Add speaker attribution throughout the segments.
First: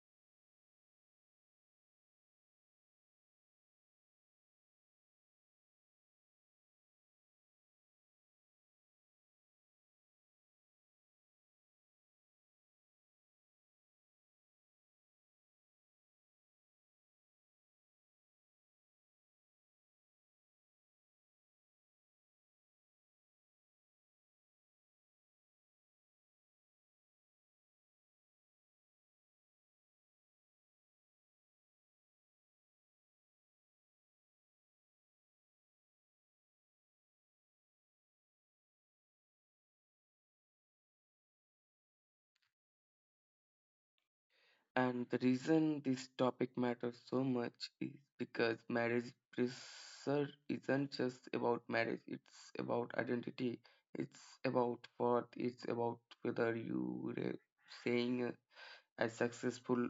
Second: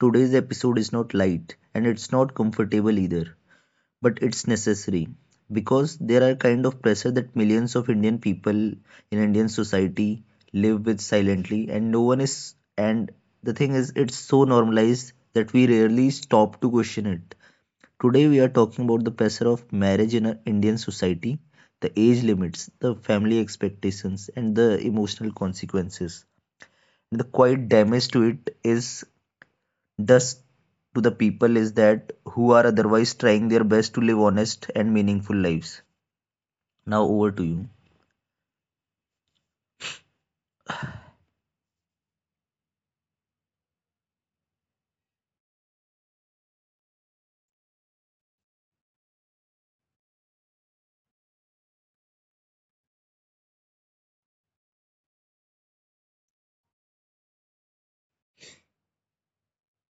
Speaker 1: Today's episode is not light and it's not comfortable either, but it's necessary because there are kind of pressure that millions of Indian people in Indian society live with silently and no one is and the thing is it's so normalized that we rarely stop to question it. Today we are talking about the pressure of marriage in our Indian society, the age limits, the family expectations and the emotional consequences the quite damage to it is thus to the people is that who are otherwise trying their best to live honest and meaningful lives. Now over to you.
Speaker 2: And the reason this topic matters so much is because marriage pressure isn't just about marriage, it's about identity, it's about worth, it's about whether you are saying as successful,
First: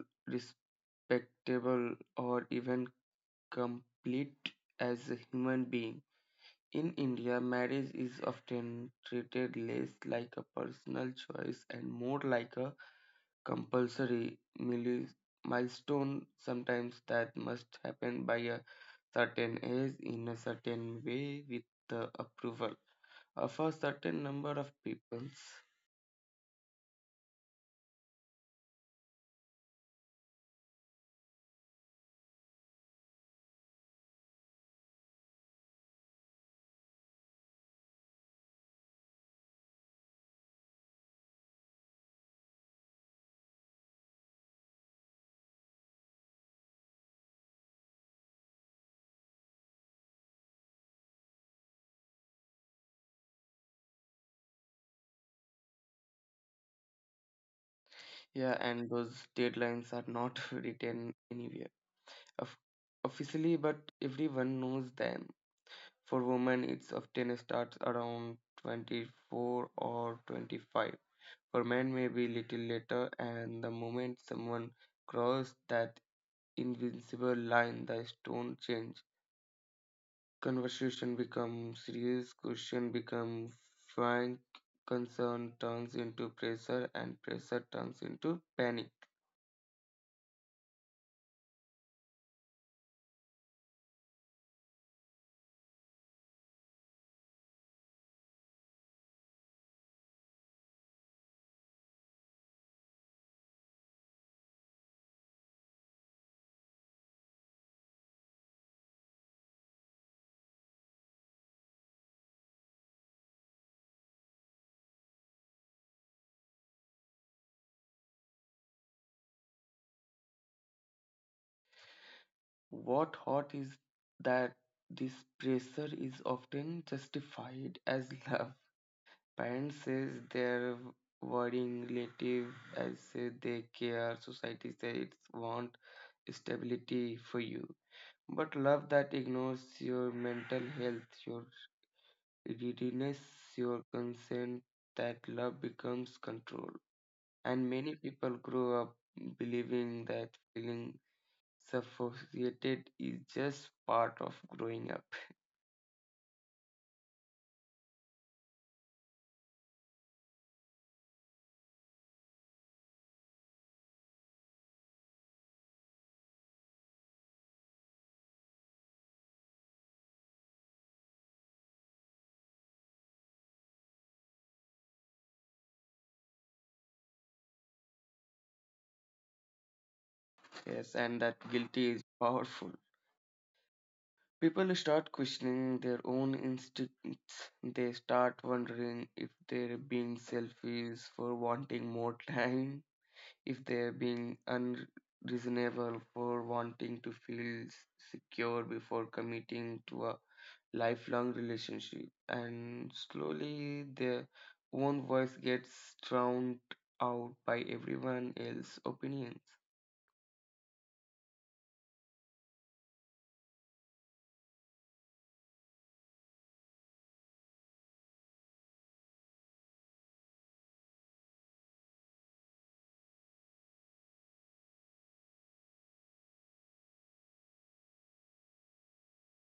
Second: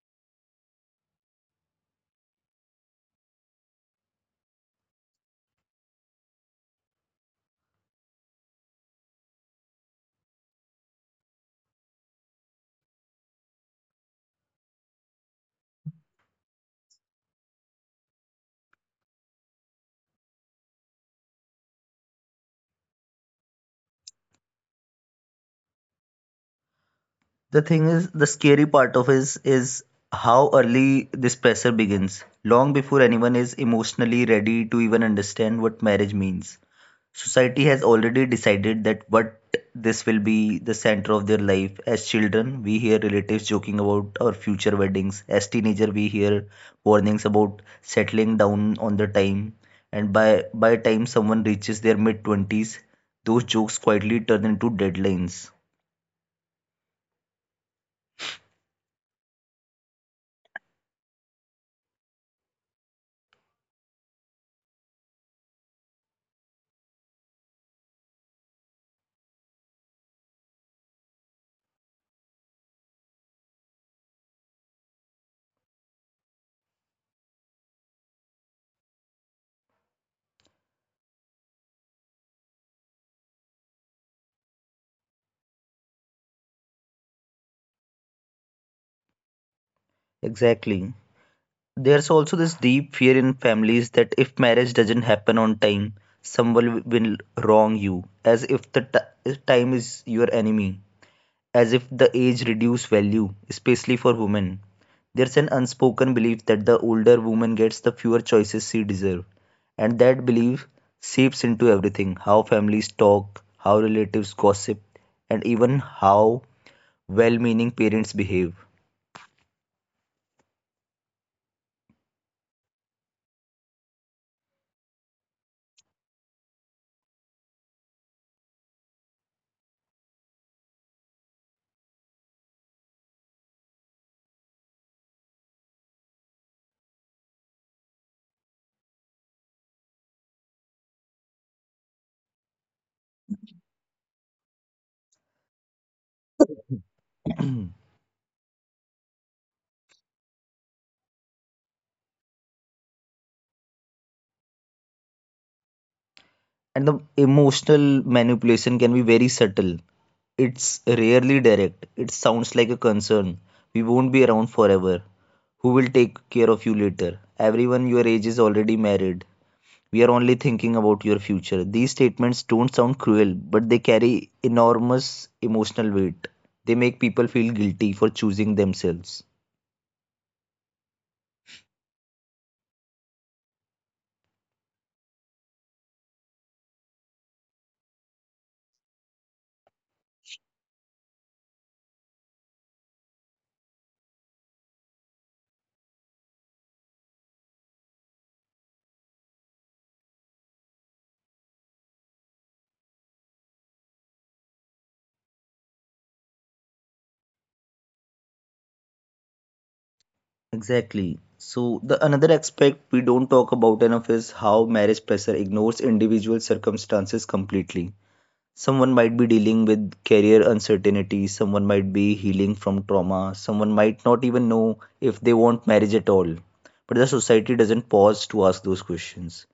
Speaker 2: respectable, or even complete as a human being. In India, marriage is often treated less like a personal choice and more like a compulsory milestone sometimes that must happen by a certain age in a certain way with the approval of a certain number of people.
Speaker 1: The thing is, the scary part of is how early this pressure begins, long before anyone is emotionally ready to even understand what marriage means. Society has already decided that what this will be the center of their life. As children, we hear relatives joking about our future weddings. As teenager, we hear warnings about settling down on the time. And by time someone reaches their mid twenties, those jokes quietly turn into deadlines.
Speaker 2: Yeah, and those deadlines are not written anywhere of officially, but everyone knows them. For women, it's often starts around 24 or 25. For men, maybe little later, and the moment someone crosses that Invincible line, the stone change, conversation become serious, question become frank, concern turns into pressure and pressure turns into panic.
Speaker 1: Exactly. There's also this deep fear in families that if marriage doesn't happen on time, someone will wrong you, as if the time is your enemy. As if the age reduce value, especially for women. There's an unspoken belief that the older woman gets the fewer choices she deserves, and that belief seeps into everything how families talk, how relatives gossip, and even how well meaning parents behave.
Speaker 2: What hot is that this pressure is often justified as love. Parents says they're worrying, relative as say they care, society says it want stability for you, but love that ignores your mental health, your, it denies your consent, that love becomes control. And
Speaker 1: And
Speaker 2: many people grow up believing that feeling suffocated is just part of growing up.
Speaker 1: the emotional manipulation can be very subtle. It's rarely direct. It sounds like a concern. We won't be around forever. Who will take care of you later? Everyone your age is already married. We are only thinking about your future. These statements don't sound cruel, but they carry enormous emotional weight. They make people feel guilty for choosing themselves.
Speaker 2: Yes, and that guilty is powerful. People start questioning their own instincts. They start wondering if they're being selfish for wanting more time, if they've been unreasonable for wanting to feel secure before committing to a lifelong relationship, and slowly their own voice gets drowned out by everyone else's opinions.
Speaker 1: Exactly. So the another aspect we don't talk about enough is how marriage pressure ignores individual circumstances completely. Someone might be dealing with career uncertainty, someone might be healing from trauma, someone might not even know if they want marriage at all. But the society doesn't pause to ask those questions.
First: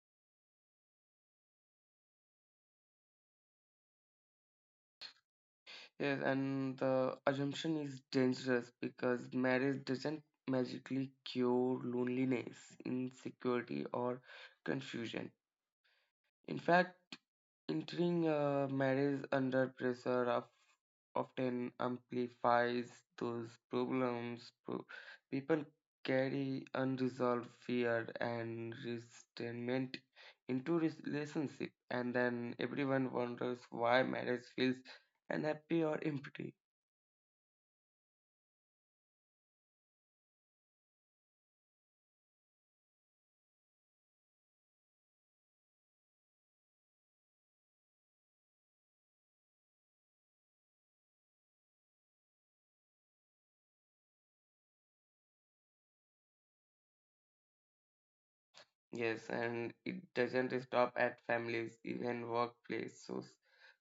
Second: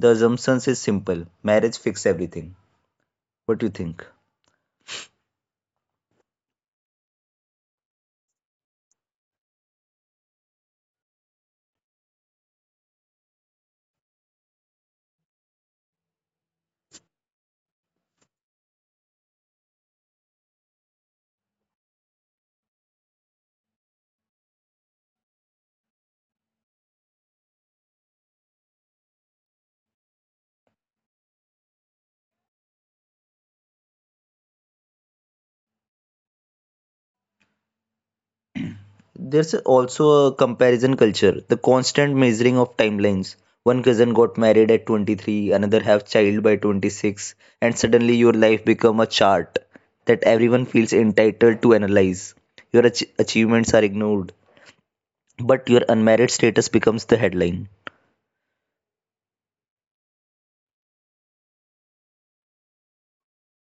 Speaker 1: The assumption is simple marriage fixes everything. What do you think?
Speaker 2: Yes, and the assumption is dangerous because marriage doesn't magically cure loneliness, insecurity or confusion. In fact, entering a marriage under pressure of, often amplifies those problems. People carry unresolved fear and resentment into relationship, and then everyone wonders why marriage feels unhappy or empty.
Speaker 1: There's also a comparison culture, the constant measuring of timelines. One cousin got married at 23, another have child by 26, and suddenly your life become a chart that everyone feels entitled to analyze. Your achievements are ignored, but your unmarried status becomes the headline.
Speaker 2: Yes, and it doesn't stop at families, even workplace, so,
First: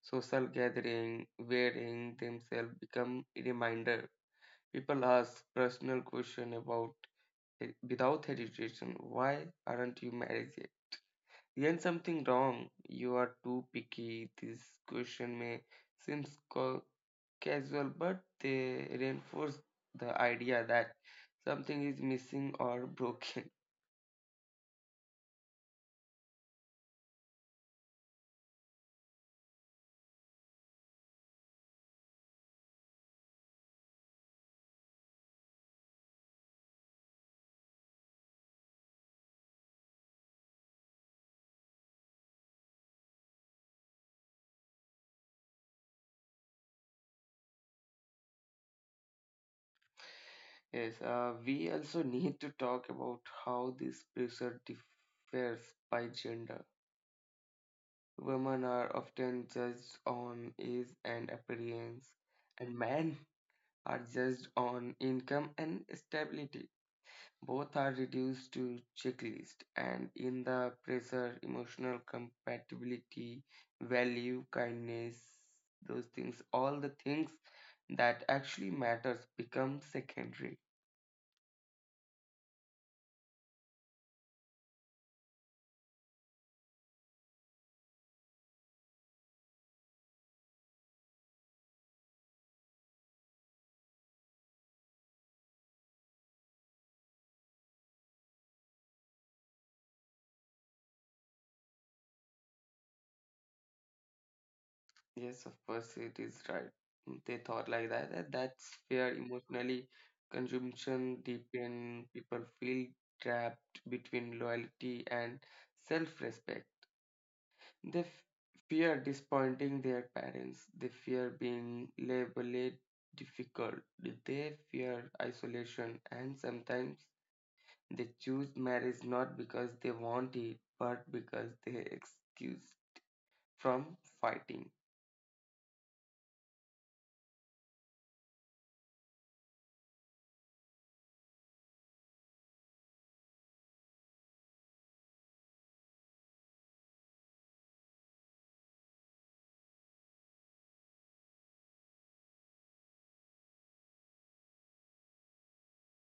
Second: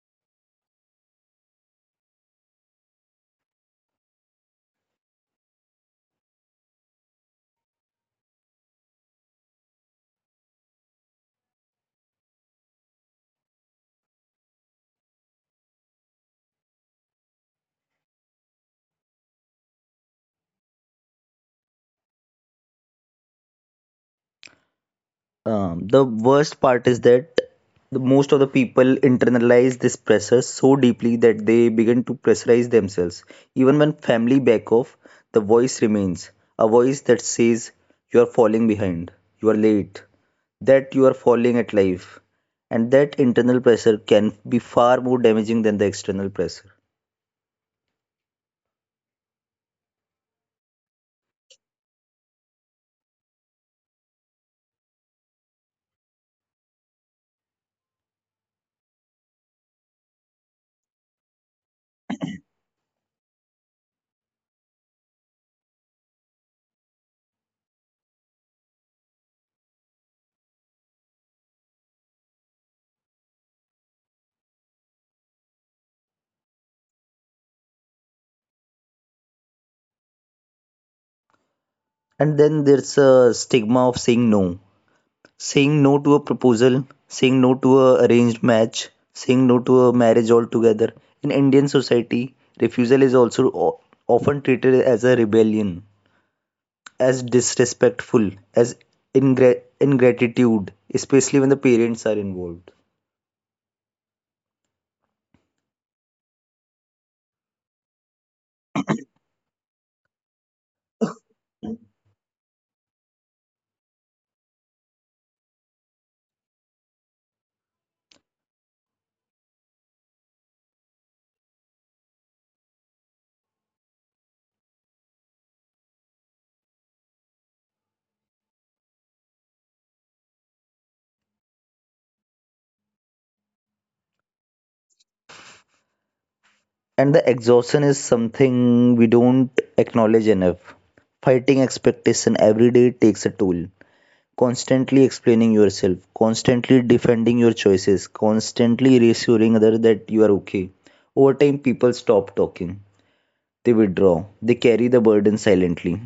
Speaker 2: social gathering, wearing themselves become a reminder. People ask personal question about without hesitation, why aren't you married yet? Isn't something wrong? You are too picky. This question may seem ca- casual, but they reinforce the idea that something is missing or broken.
Speaker 1: The worst part is that the most of the people internalize this pressure so deeply that they begin to pressurize themselves. Even when family back off, the voice remains a voice that says you are falling behind, you are late, that you are falling at life. And that internal pressure can be far more damaging than the external pressure.
Speaker 2: Yes, we also need to talk about how this pressure differs by gender. Women are often judged on age and appearance, and men are judged on income and stability. Both are reduced to checklist, and in the pressure, emotional compatibility, value, kindness, those things, all the things that actually matters become secondary.
Speaker 1: And then there's a stigma of saying no. Saying no to a proposal, saying no to a arranged match, saying no to a marriage altogether. In Indian society, refusal is also often treated as a rebellion, as disrespectful, as ingratitude, especially when the parents are involved.
Speaker 2: Yes, of course, it is right. They thought like that, that that's fair. Emotionally consumption deepen. People feel trapped between loyalty and self-respect. They fear disappointing their parents. They fear being labeled difficult. They fear isolation. And sometimes they choose marriage not because they want it, but because they excuse from fighting.
Speaker 1: And the exhaustion is something we don't acknowledge enough. Fighting expectation every day takes a toll. Constantly explaining yourself, constantly defending your choices, constantly reassuring others that you are okay. Over time, people stop talking. They withdraw. They carry the burden silently.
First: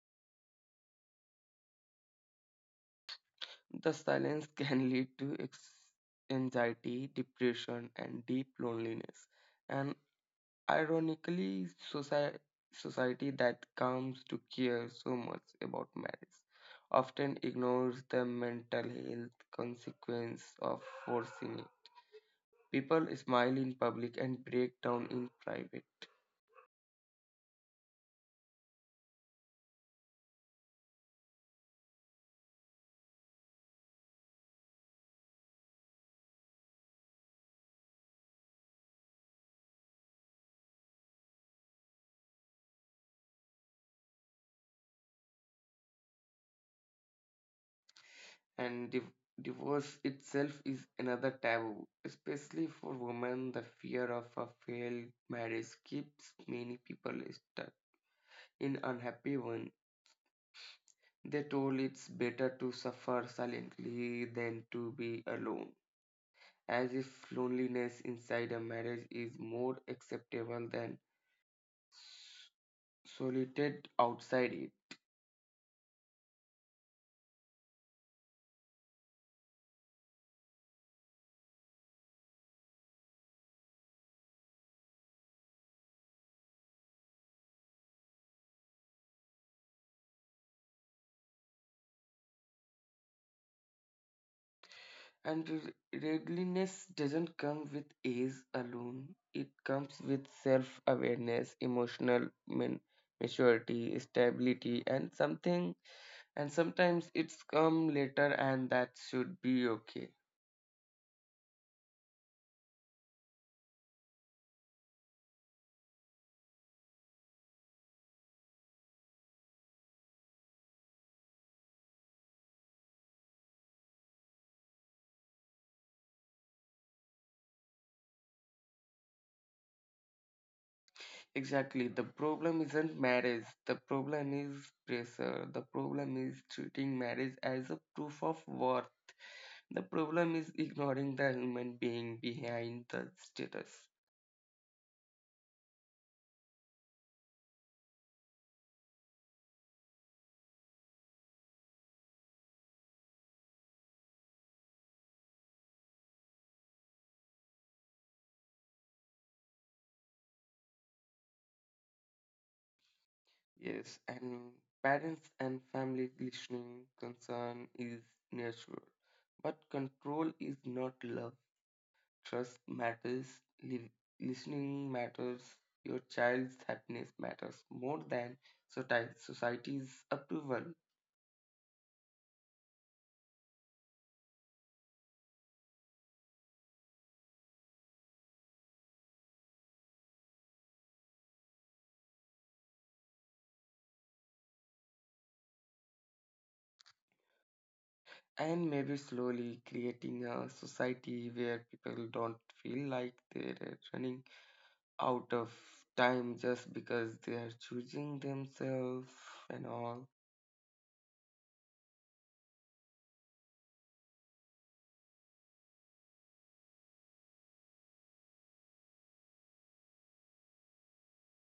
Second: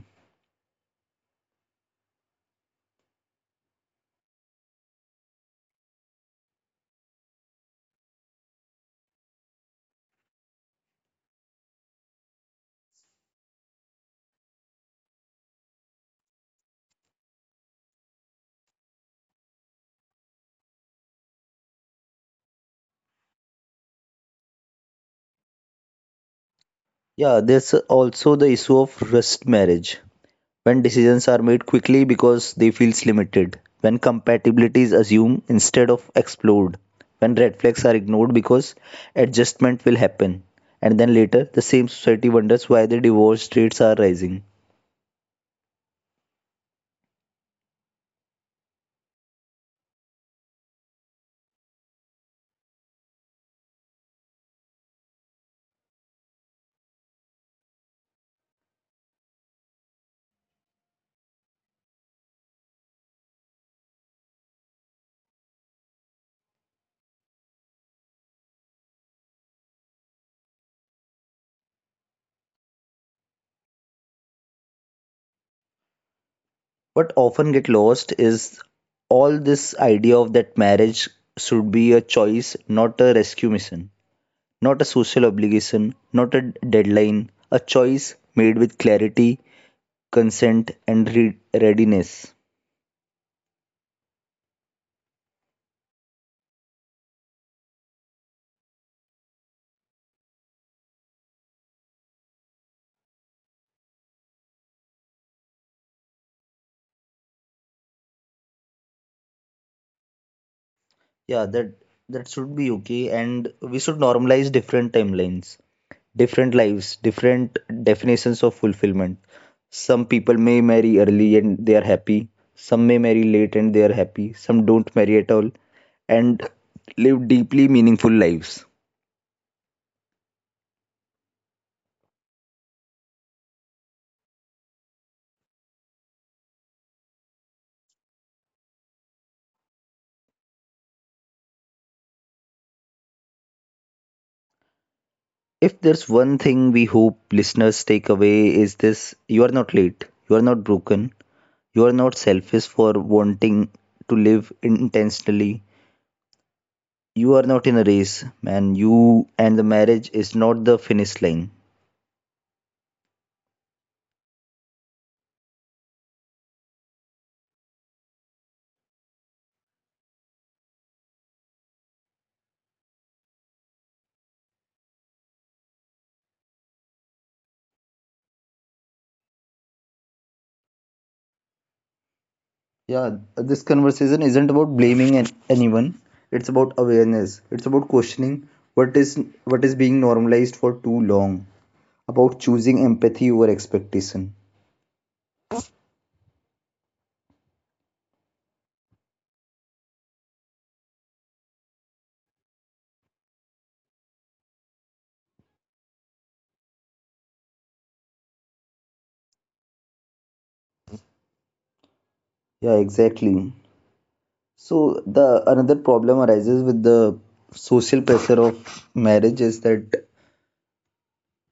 Speaker 2: The silence can lead to anxiety, depression, and deep loneliness. And ironically, society that comes to care so much about marriage often ignores the mental health consequence of forcing it. People smile in public and break down in private,
Speaker 1: Yeah, there's also the issue of rushed marriage. When decisions are made quickly because they feel limited. When compatibility is assumed instead of explored. When red flags are ignored because adjustment will happen. And then later, the same society wonders why the divorce rates are rising.
Speaker 2: and divorce itself is another taboo, especially for women. The fear of a failed marriage keeps many people stuck in unhappy one. They told it's better to suffer silently than to be alone, as if loneliness inside a marriage is more acceptable than solitude outside it.
Speaker 1: What often get lost is all this idea of that marriage should be a choice, not a rescue mission, not a social obligation, not a deadline, a choice made with clarity, consent, and readiness.
Speaker 2: And readiness doesn't come with age alone, it comes with self awareness, emotional maturity, stability, and something. And sometimes it's come later, and that should be okay.
Speaker 1: Yeah, that should be okay, and we should normalize different timelines. Different lives, different definitions of fulfillment. Some people may marry early and they are happy, some may marry late and they are happy, some don't marry at all and live deeply meaningful lives.
Speaker 2: Exactly, the problem isn't marriage, the problem is pressure, the problem is treating marriage as a proof of worth. The problem is ignoring the human being behind the status.
Speaker 1: If there's one thing we hope listeners take away is this you are not late, you are not broken, you are not selfish for wanting to live intentionally. You are not in a race, man. You and the marriage is not the finish line.
Speaker 2: Yes, and parents and families listening, concern is natural, but control is not love. Trust matters, li- listening matters, your child's happiness matters more than society's approval.
Speaker 1: Yeah, this conversation isn't about blaming anyone. It's about awareness. It's about questioning what is what is being normalized for too long. About choosing empathy over expectation.
Speaker 2: And maybe slowly creating a society where people don't feel like they're running out of time just because they are choosing themselves and all.
Speaker 1: Yeah, exactly. So the another problem arises with the social pressure of marriage is that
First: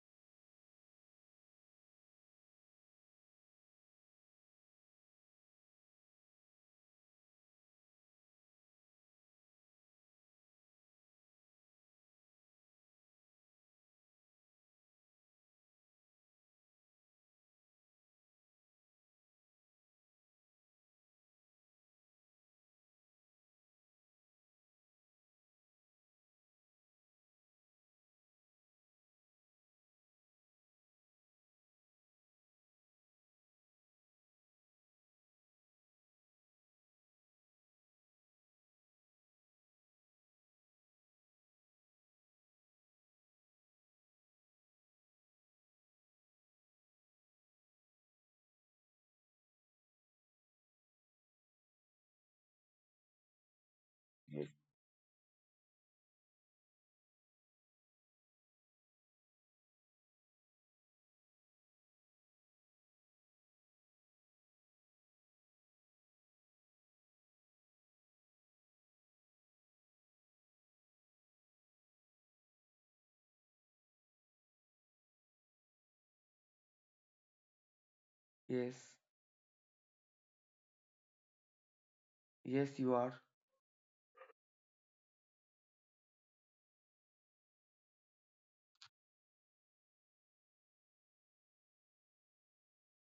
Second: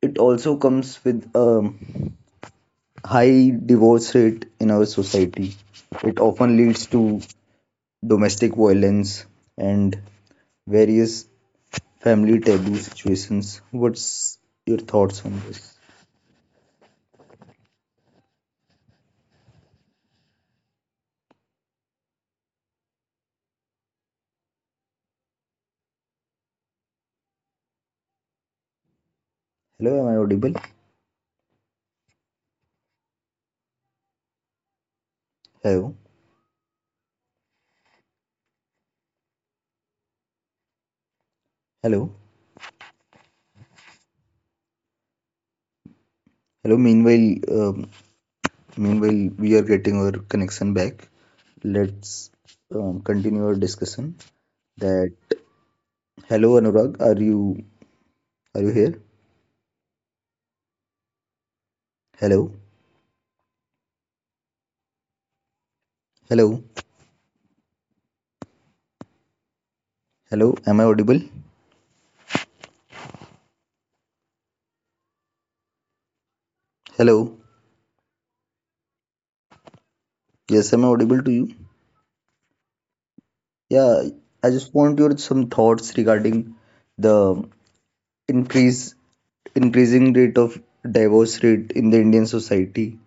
Speaker 1: it also comes with a high divorce rate in our society. It often leads to domestic violence and various family taboo situations. What's your thoughts on this? Hello, am I audible? Hello, hello, hello. Meanwhile, um, meanwhile we are getting our connection back. Let's continue our discussion.
Speaker 2: Yes.
Speaker 1: That hello, Anurag, are you here? Hello, hello, hello. Am I audible? Hello.
Speaker 2: Yes,
Speaker 1: Yes, am I audible to you?
Speaker 2: yes, you are.
Speaker 1: Yeah, I just want your some thoughts regarding the increase increasing rate of divorce rate in the Indian society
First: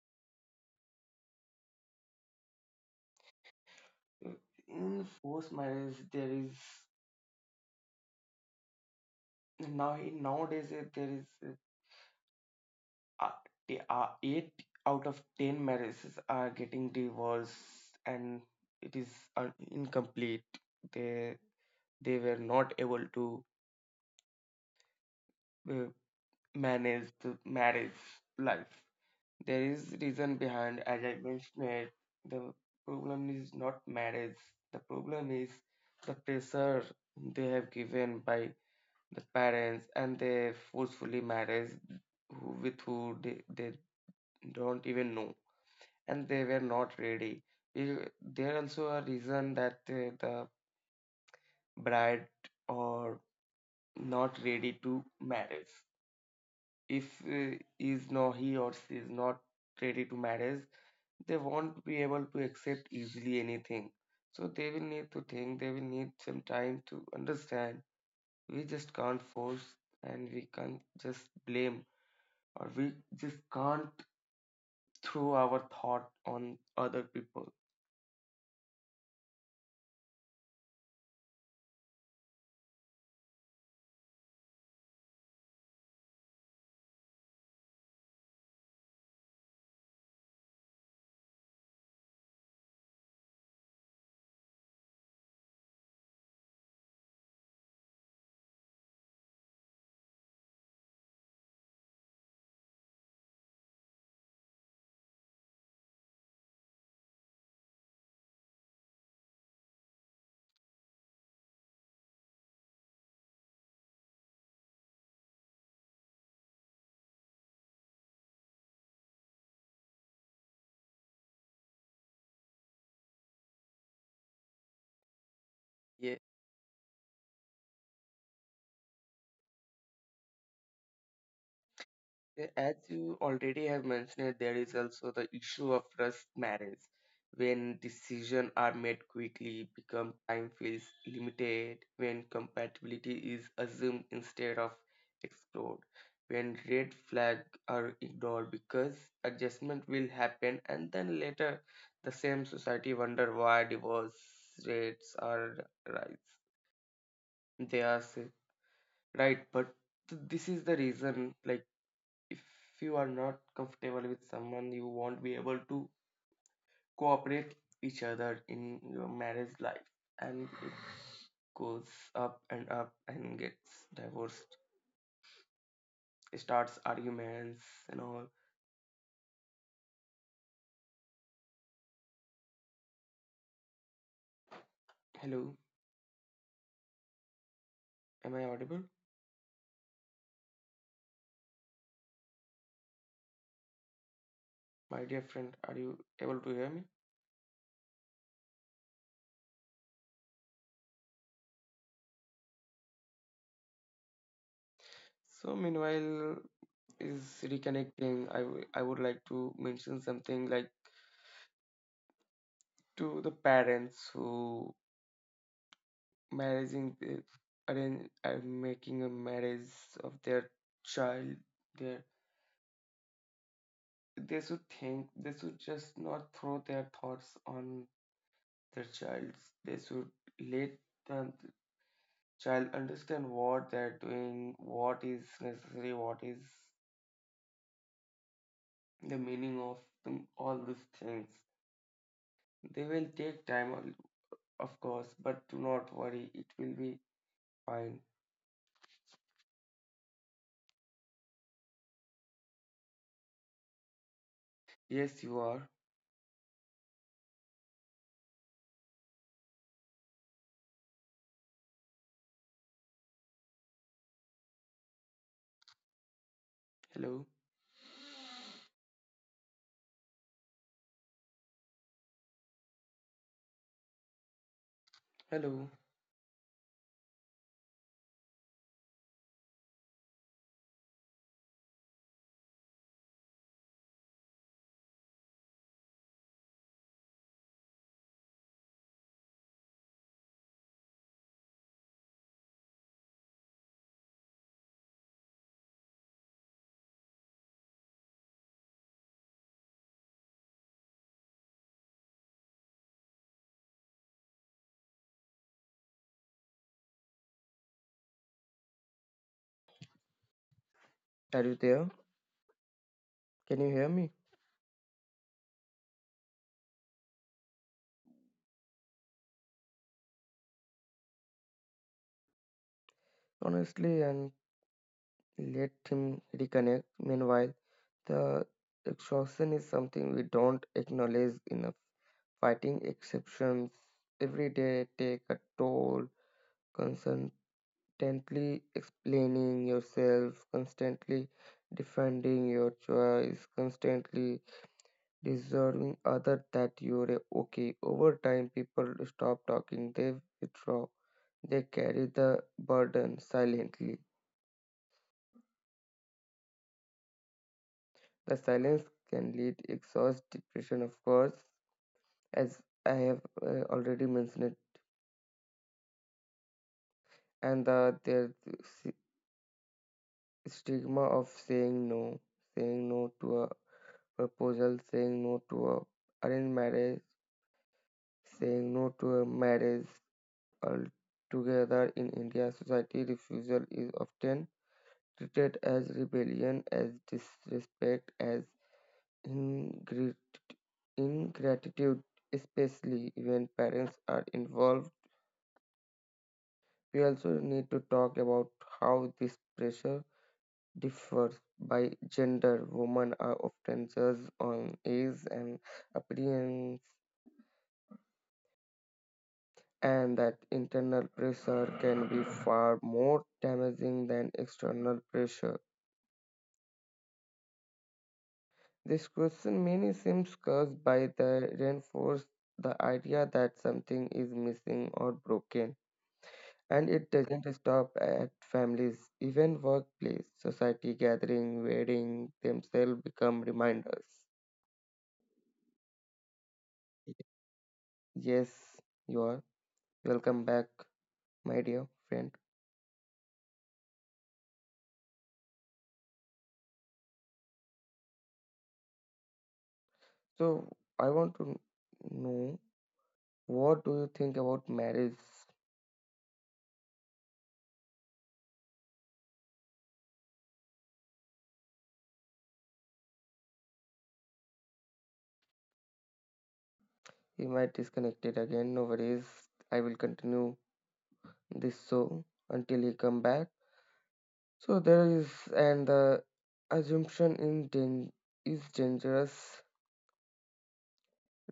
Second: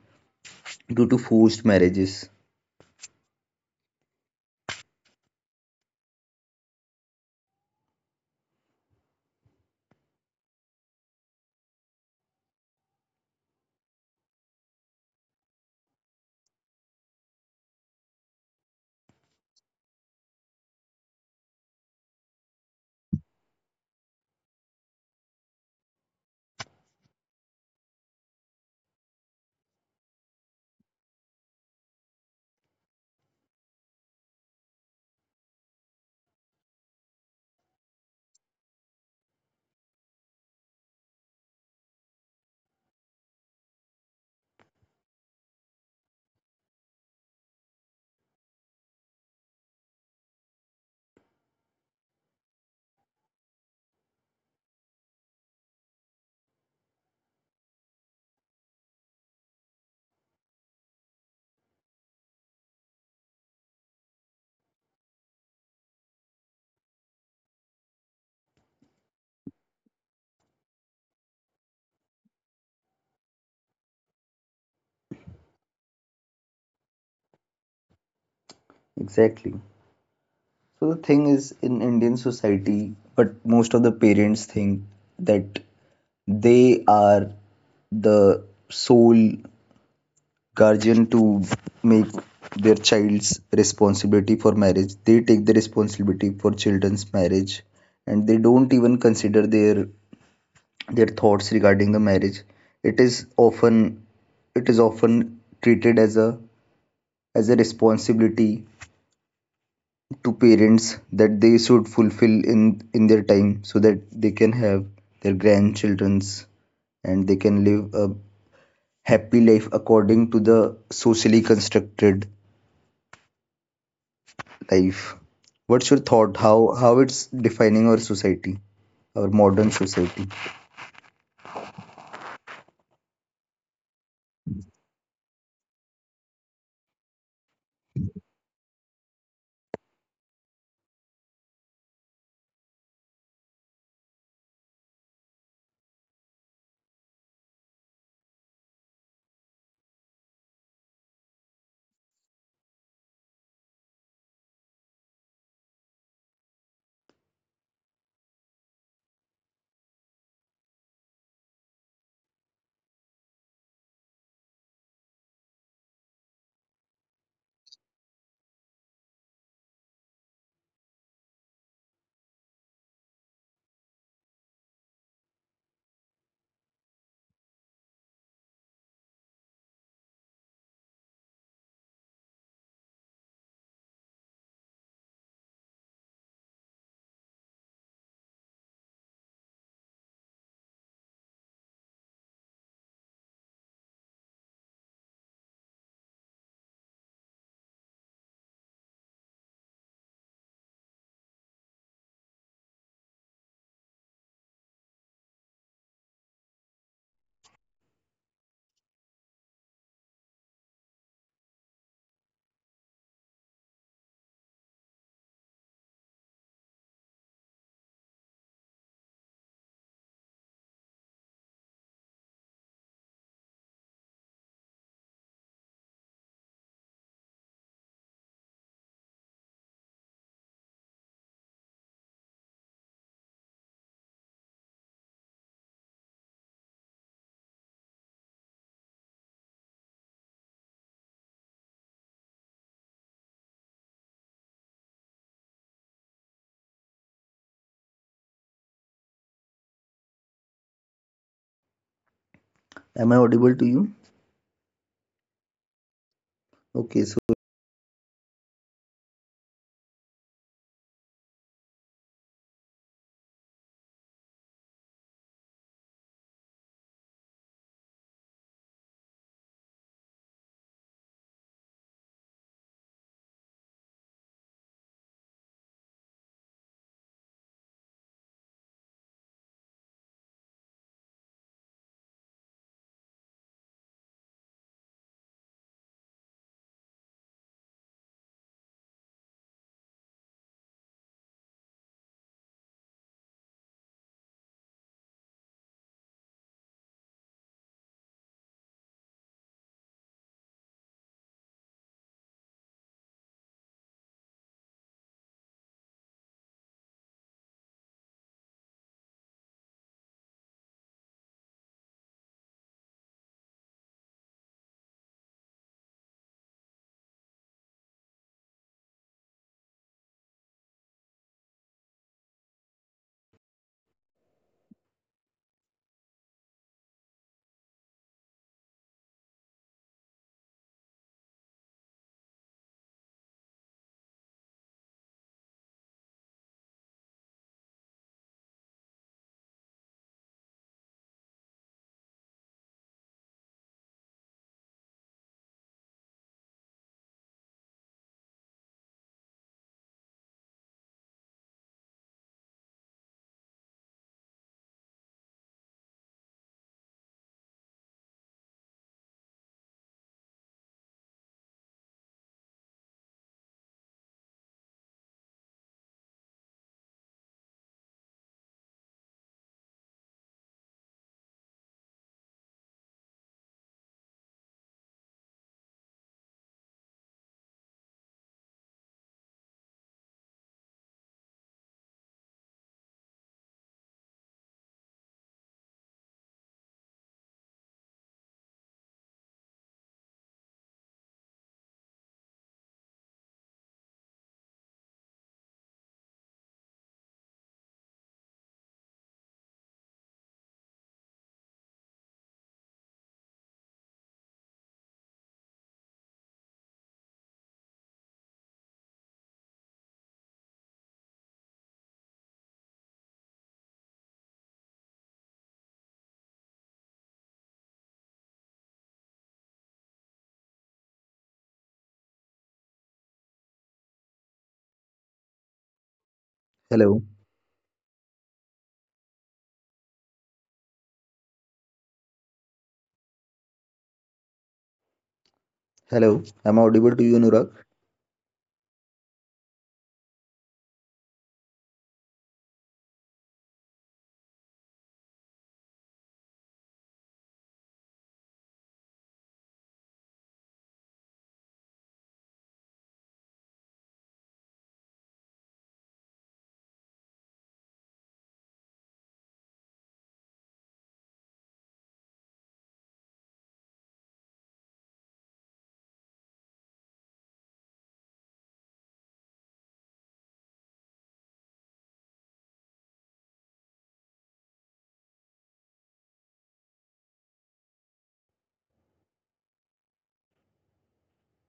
Speaker 1: due to forced marriages.
Speaker 2: Uh, In forced marriage, there is nowadays uh, eight out of ten marriages are getting divorced, and it is incomplete. They they were not able to uh, manage the marriage life. There is reason behind, as I mentioned, the problem is not marriage. The problem is the pressure they have given by the parents and they forcefully marriage who, with who they don't even know, and they were not ready. There also a reason that the bride or not ready to marriage. If is no, he or she is not ready to marriage, they won't be able to accept easily anything. So they will need to think, they will need some time to understand. We just can't force and we can't just blame, or we just can't throw our thought on other people.
Speaker 1: Exactly. So the thing is in Indian society, but most of the parents think that they are the sole guardian to make their child's responsibility for marriage. They take the responsibility for children's marriage and they don't even consider their thoughts regarding the marriage. It is often it is often treated as a responsibility to parents that they should fulfill in their time so that they can have their grandchildren's and they can live a happy life according to the socially constructed life. What's your thought how it's defining our society our modern society?
Speaker 2: Yeah, as you already have mentioned, there is also the issue of rushed marriage. When decisions are made quickly, become time feels limited, when compatibility is assumed instead of explored, when red flags are ignored because adjustment will happen, and then later the same society wonder why divorce rates are rise. They are say, right, but this is the reason, like if you are not comfortable with someone, you won't be able to cooperate each other in your marriage life, and it goes up and up and gets divorced, starts arguments and all. Hello, am I audible? My dear friend, are you able to hear me? So meanwhile is reconnecting, I would like to mention something like to the parents who marrying arrange making a marriage of their child. Their, they should think, they should just not throw their thoughts on their child. They should let the child understand what they're doing, what is necessary, what is the meaning of them, all these things. They will take time of course, but do not worry, it will be fine.
Speaker 1: Am I audible to you?
Speaker 2: Yes, you are.
Speaker 1: Okay so
Speaker 2: Hello, hello, are you there? Can you hear me? Honestly, and let him reconnect. Meanwhile, the exhaustion is something we don't acknowledge enough. Fighting exceptions every day take a toll, constantly explaining yourself, constantly defending your choice, constantly deserving other that you're okay. Over time, people stop talking, they withdraw, they carry the burden silently. The silence can lead exhaust, depression, of course, as I have already mentioned, it, and the there s- stigma of saying no to a proposal, saying no to a arranged marriage, saying no to a marriage altogether in India society. Refusal is often treated as rebellion, as disrespect, as ingri- ingratitude, especially when parents are involved. We also need to talk about how this pressure differs by gender. Women are often judged on age and appearance, and that internal pressure can be far more damaging than external pressure. This question mainly seems caused by the reinforce the idea that something is missing or broken. And
Speaker 1: hello
Speaker 2: it doesn't stop at families, even workplace, society gathering, wedding themselves become reminders.
Speaker 1: hello am I audible to you Anurag?
Speaker 2: Yes, you are, welcome back, my dear friend. So I want to know, what do you think about marriage? He might disconnect it again. No worries. I will continue this show until he come back. So there is, and the assumption in is dangerous,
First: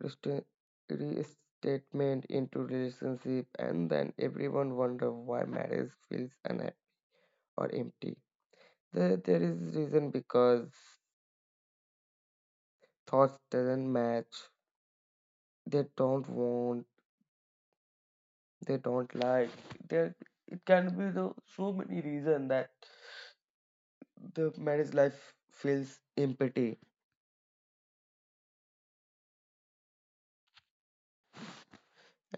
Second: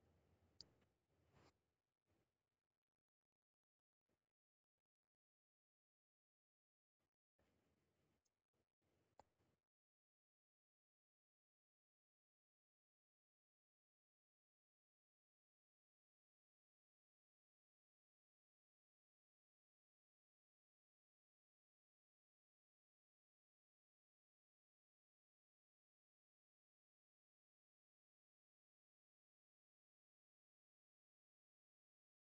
Speaker 2: resta- restatement into relationship, and then everyone wonder why marriage feels unhappy or empty. There is reason because thoughts doesn't match, they don't want, they don't like. There, it can be the so many reason that the marriage life feels empty.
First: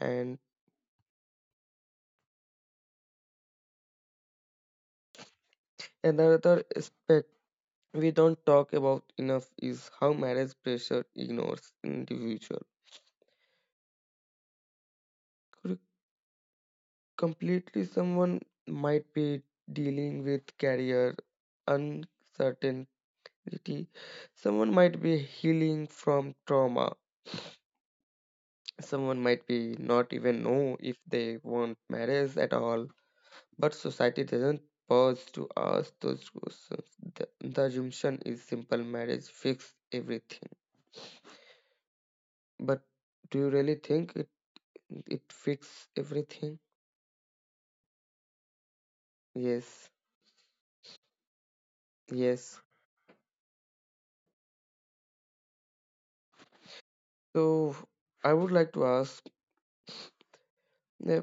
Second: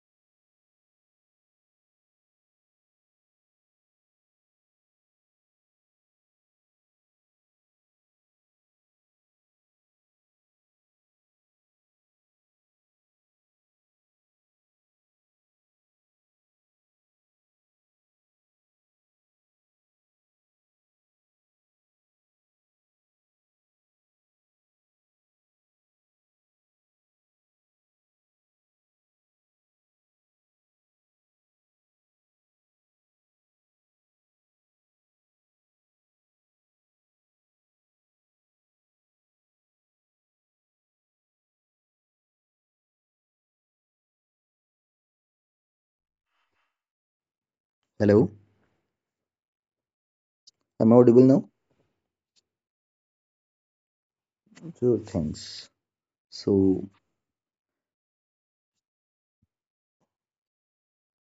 Speaker 2: And another aspect we don't talk about enough is how marriage pressure ignores individual completely. Someone might be dealing with career uncertainty, someone might be healing from trauma, someone might be not even know if they want marriage at all, but society doesn't pause to ask those questions. The assumption is simple, marriage fix everything. But do you really think it fix everything?
Speaker 1: Hello.
Speaker 2: Yes.
Speaker 1: I'm audible now?
Speaker 2: Yes,
Speaker 1: Sure, thanks. So,
Speaker 2: so I would like to ask, uh,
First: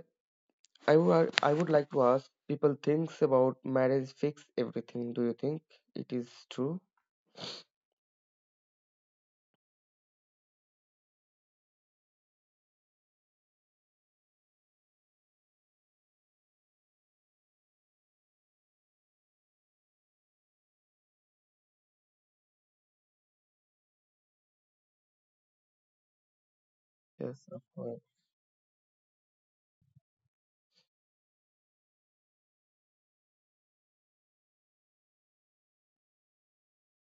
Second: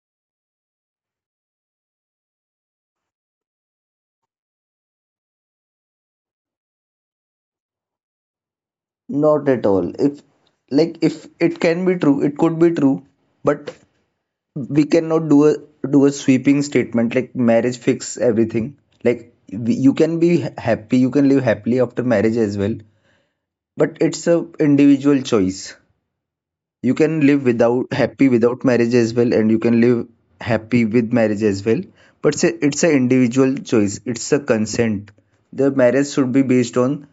Speaker 2: I would like to ask people thinks about marriage fix everything. Do you think it is true?
Speaker 1: not at all. If, like, if it can be true, it could be true, but we cannot do a sweeping statement like marriage fix everything. Like, we- you can be happy, you can live happily after marriage as well, but it's a individual choice. You can live
Speaker 2: Yes, of
Speaker 1: without
Speaker 2: course.
Speaker 1: happy without marriage as well, and you can live happy with marriage as well. But it's a individual choice. It's a consent the marriage should be based on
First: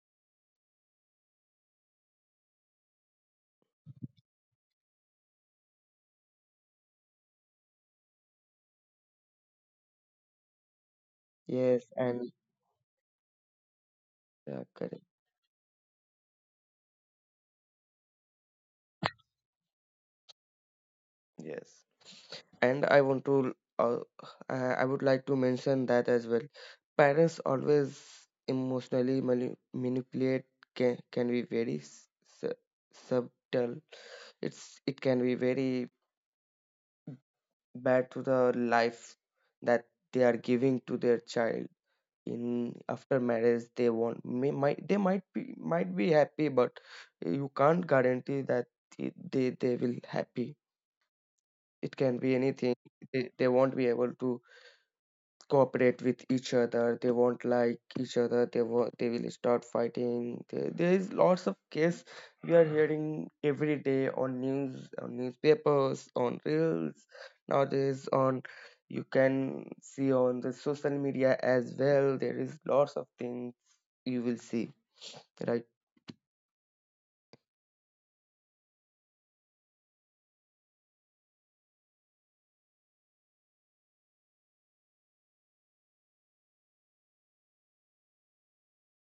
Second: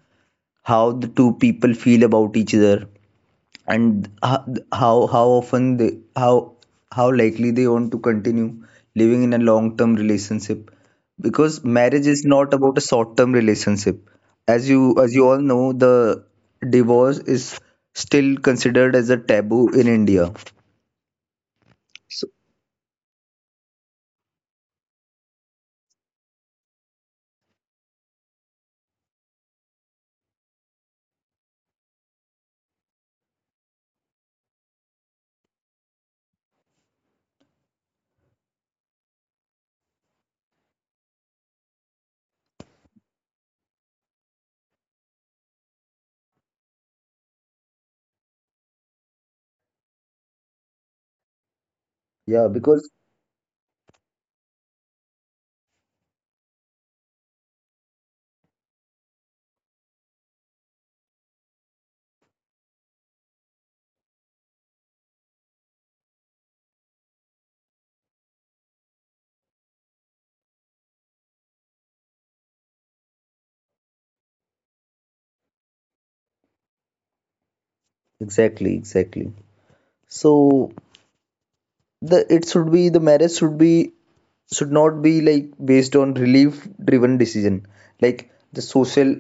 Speaker 1: how the two people feel about each other and how often they how how likely they want to continue living in a long term relationship because
Speaker 2: Yes,
Speaker 1: marriage is
Speaker 2: and
Speaker 1: not about a short term relationship.
Speaker 2: yeah,
Speaker 1: As you
Speaker 2: correct.
Speaker 1: as you all know the divorce is still considered as a taboo in India.
Speaker 2: Yes, and I want to I would like to mention that as well. Parents always emotionally manipulate can be very su- subtle. It can be very bad to the life that they are giving to their child. In after marriage, they want may, might they might be happy, but you can't guarantee that they will happy. It can be
Speaker 1: Yeah,
Speaker 2: anything.
Speaker 1: because
Speaker 2: They won't be able to cooperate with each other, they won't like each other, they will start fighting. There is lots of case we are hearing every day on news, on newspapers, on reels nowadays. On, you can see on the social media as well, there is lots of things you will see, right?
Speaker 1: exactly exactly so the it should be the marriage should be should not be like based on relief driven decision like the social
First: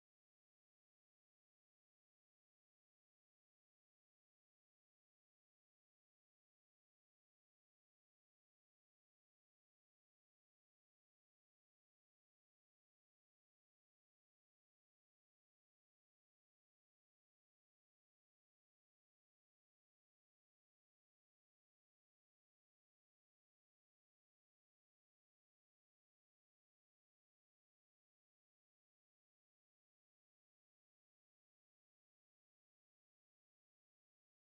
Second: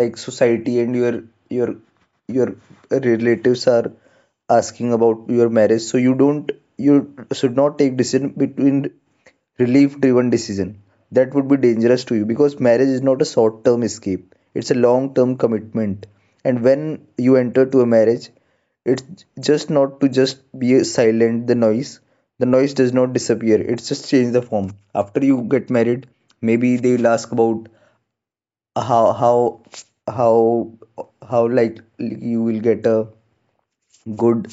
Speaker 1: like society and your your relatives are asking about your marriage so you don't you should not take decision between relief driven decision that would be dangerous to you because marriage is not a short term escape. It's a long term commitment and when you enter to a marriage it's just not to just be silent the noise. The noise does not disappear it's just change the form after you get married. Maybe they will ask about how how how how like you will get a good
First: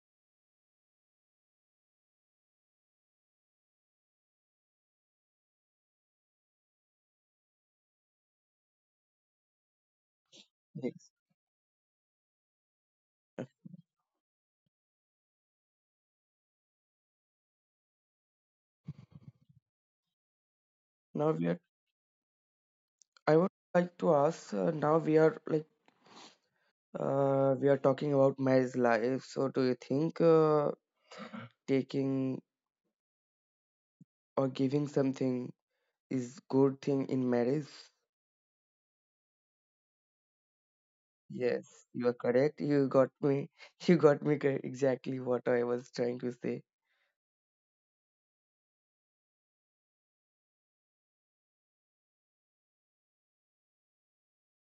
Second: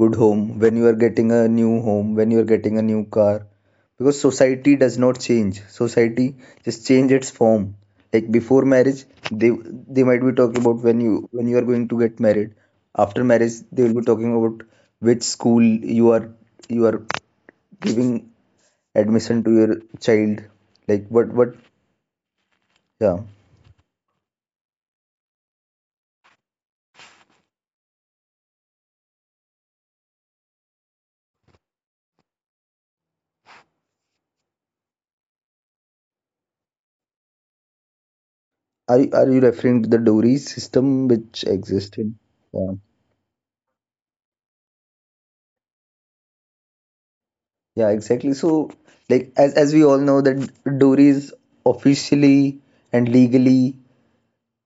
Speaker 1: good home when you are getting a new home when you are getting a new car because society does not change society just change its form. Like before marriage they they might be talking about
Speaker 2: Yes.
Speaker 1: when you are going to get married, after marriage they will be talking about which school you are giving admission to your child like
Speaker 2: Now we
Speaker 1: what
Speaker 2: are,
Speaker 1: yeah.
Speaker 2: I would like to ask now we are like we are talking about marriage life, so do you think taking or giving something is good thing in marriage.
Speaker 1: Are you referring to the dowry system which
Speaker 2: Yes, you
Speaker 1: existed?
Speaker 2: are correct.
Speaker 1: Yeah.
Speaker 2: You got me. You got me cor- Exactly what I was trying to say.
Speaker 1: Yeah, exactly. So, like as we all know that dowry is officially and legally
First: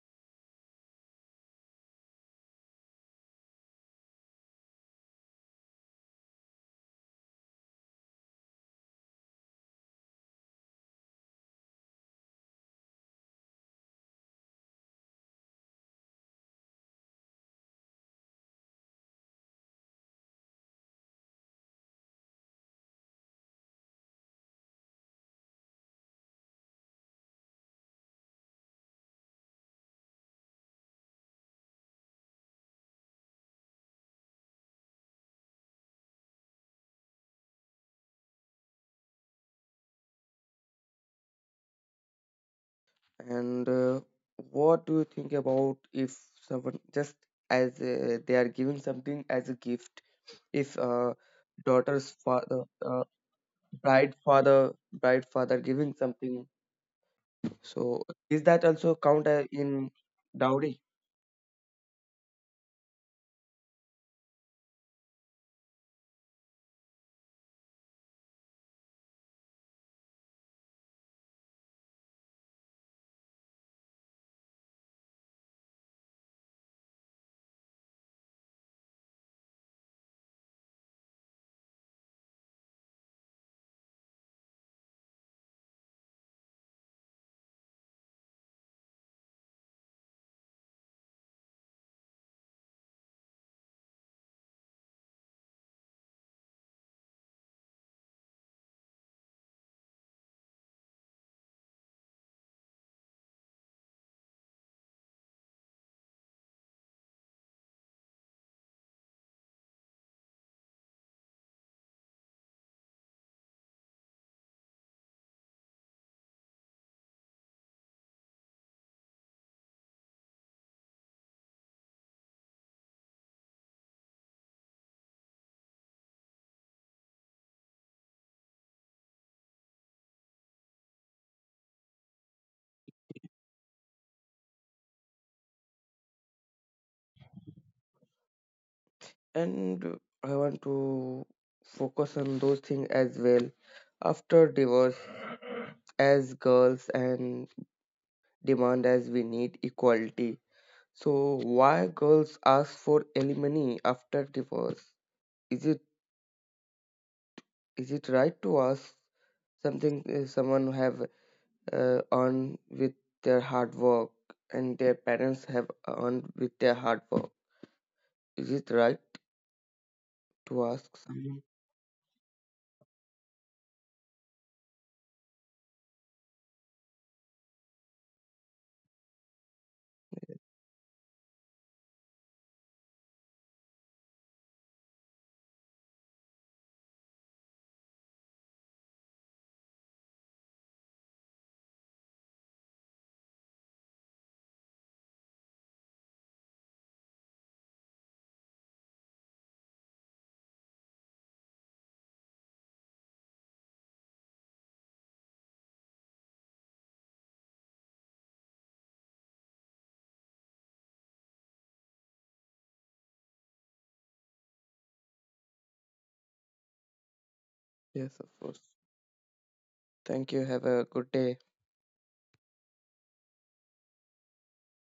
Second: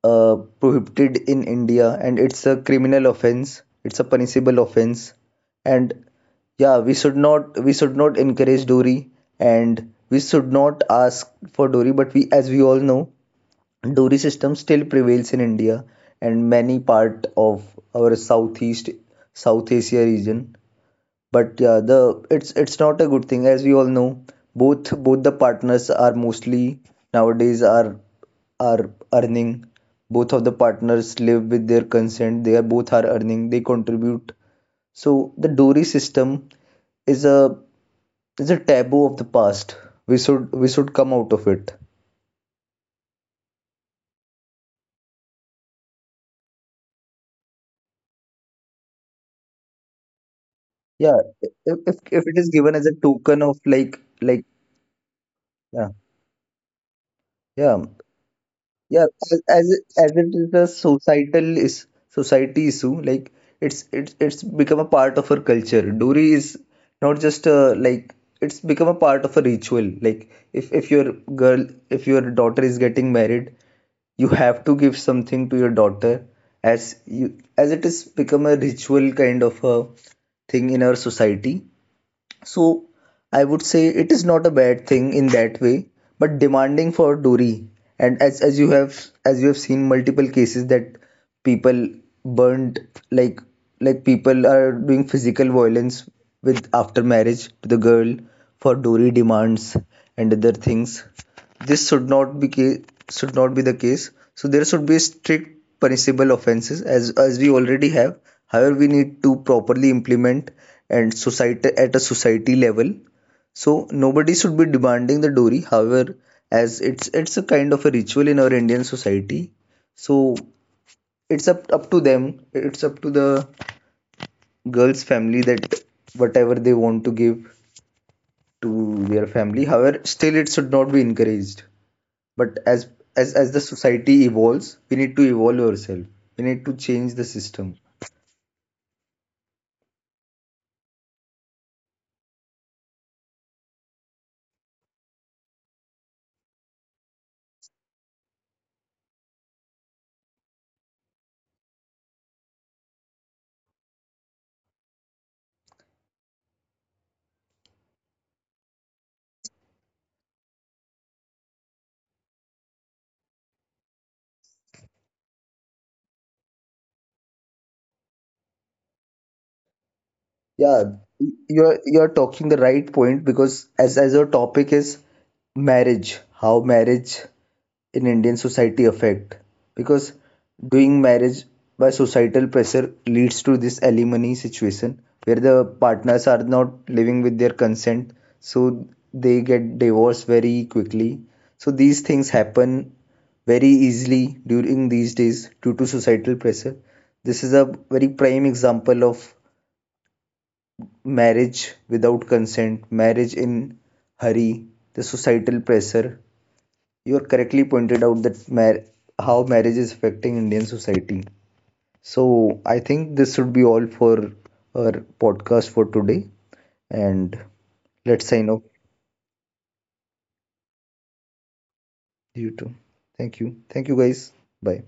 Speaker 1: uh, prohibited in India, and it's a criminal offense. It's a punishable offense, and yeah, we should not encourage dowry, and we should not ask for dowry. But we, as we all know, dowry system still prevails in India and many part of our Southeast South Asia region. But yeah, the it's not a good thing as we all know. Both the partners are mostly nowadays are earning. Both of the partners live with their consent. They are both are earning. They contribute. So the dowry system is a is a taboo of the past. We should come out of it.
Speaker 2: And what do you think about if someone just as they are giving something as a gift? If
Speaker 1: Yeah, if if
Speaker 2: daughter's
Speaker 1: if it is
Speaker 2: father,
Speaker 1: given as a token of
Speaker 2: bride
Speaker 1: like
Speaker 2: father, bride father
Speaker 1: yeah
Speaker 2: giving something,
Speaker 1: yeah.
Speaker 2: so is that also
Speaker 1: Yeah,
Speaker 2: count
Speaker 1: as as it,
Speaker 2: in
Speaker 1: as it is a
Speaker 2: dowry?
Speaker 1: societal is society issue, like it's become a part of our culture. Dori is not just a like it's become a part of a ritual. Like if your girl, if your daughter is getting married, you have to give something to your daughter as you as it is become a ritual kind of a thing in our society. So I would say it is not a bad thing in that way, but demanding for Dori. And as you have as you have seen multiple cases that people burned like like people are doing physical violence with after marriage to the girl for Dori demands and other things this should not be should not be the case. So there should be strict punishable offenses as we already have. However, we need to properly implement and society at a society level. So nobody should be demanding the dowry. However, as it's a kind of a ritual in our Indian society. So it's up to them. It's up to the girl's family that whatever they want to give to their family. However, still it should not be encouraged. But as the society evolves, we need to evolve ourselves. We need to change the system.
Speaker 2: And I want to focus on those things as well. After divorce, as girls and demand, as we need equality. So why girls ask for alimony after divorce? Is it, is it right to ask something someone have earned with their hard work, and their parents have earned with their hard work? Is it right to
Speaker 1: Yeah,
Speaker 2: ask someone?
Speaker 1: you're talking the right point because as our topic is marriage, how marriage in Indian society affect? Because doing marriage by societal pressure leads to this alimony situation where the partners are not living with their consent, so they get divorced very quickly. So these things happen very easily during these days due to societal pressure. This is a very prime example of marriage without consent, marriage in hurry, the societal pressure you are correctly pointed out that how marriage is affecting Indian society. So I think this should be all for our podcast for today, and
Speaker 2: Yes,
Speaker 1: let's
Speaker 2: of
Speaker 1: sign
Speaker 2: course.
Speaker 1: off.
Speaker 2: Thank you. Have a good day.
Speaker 1: You too. Thank you. Thank you guys. Bye.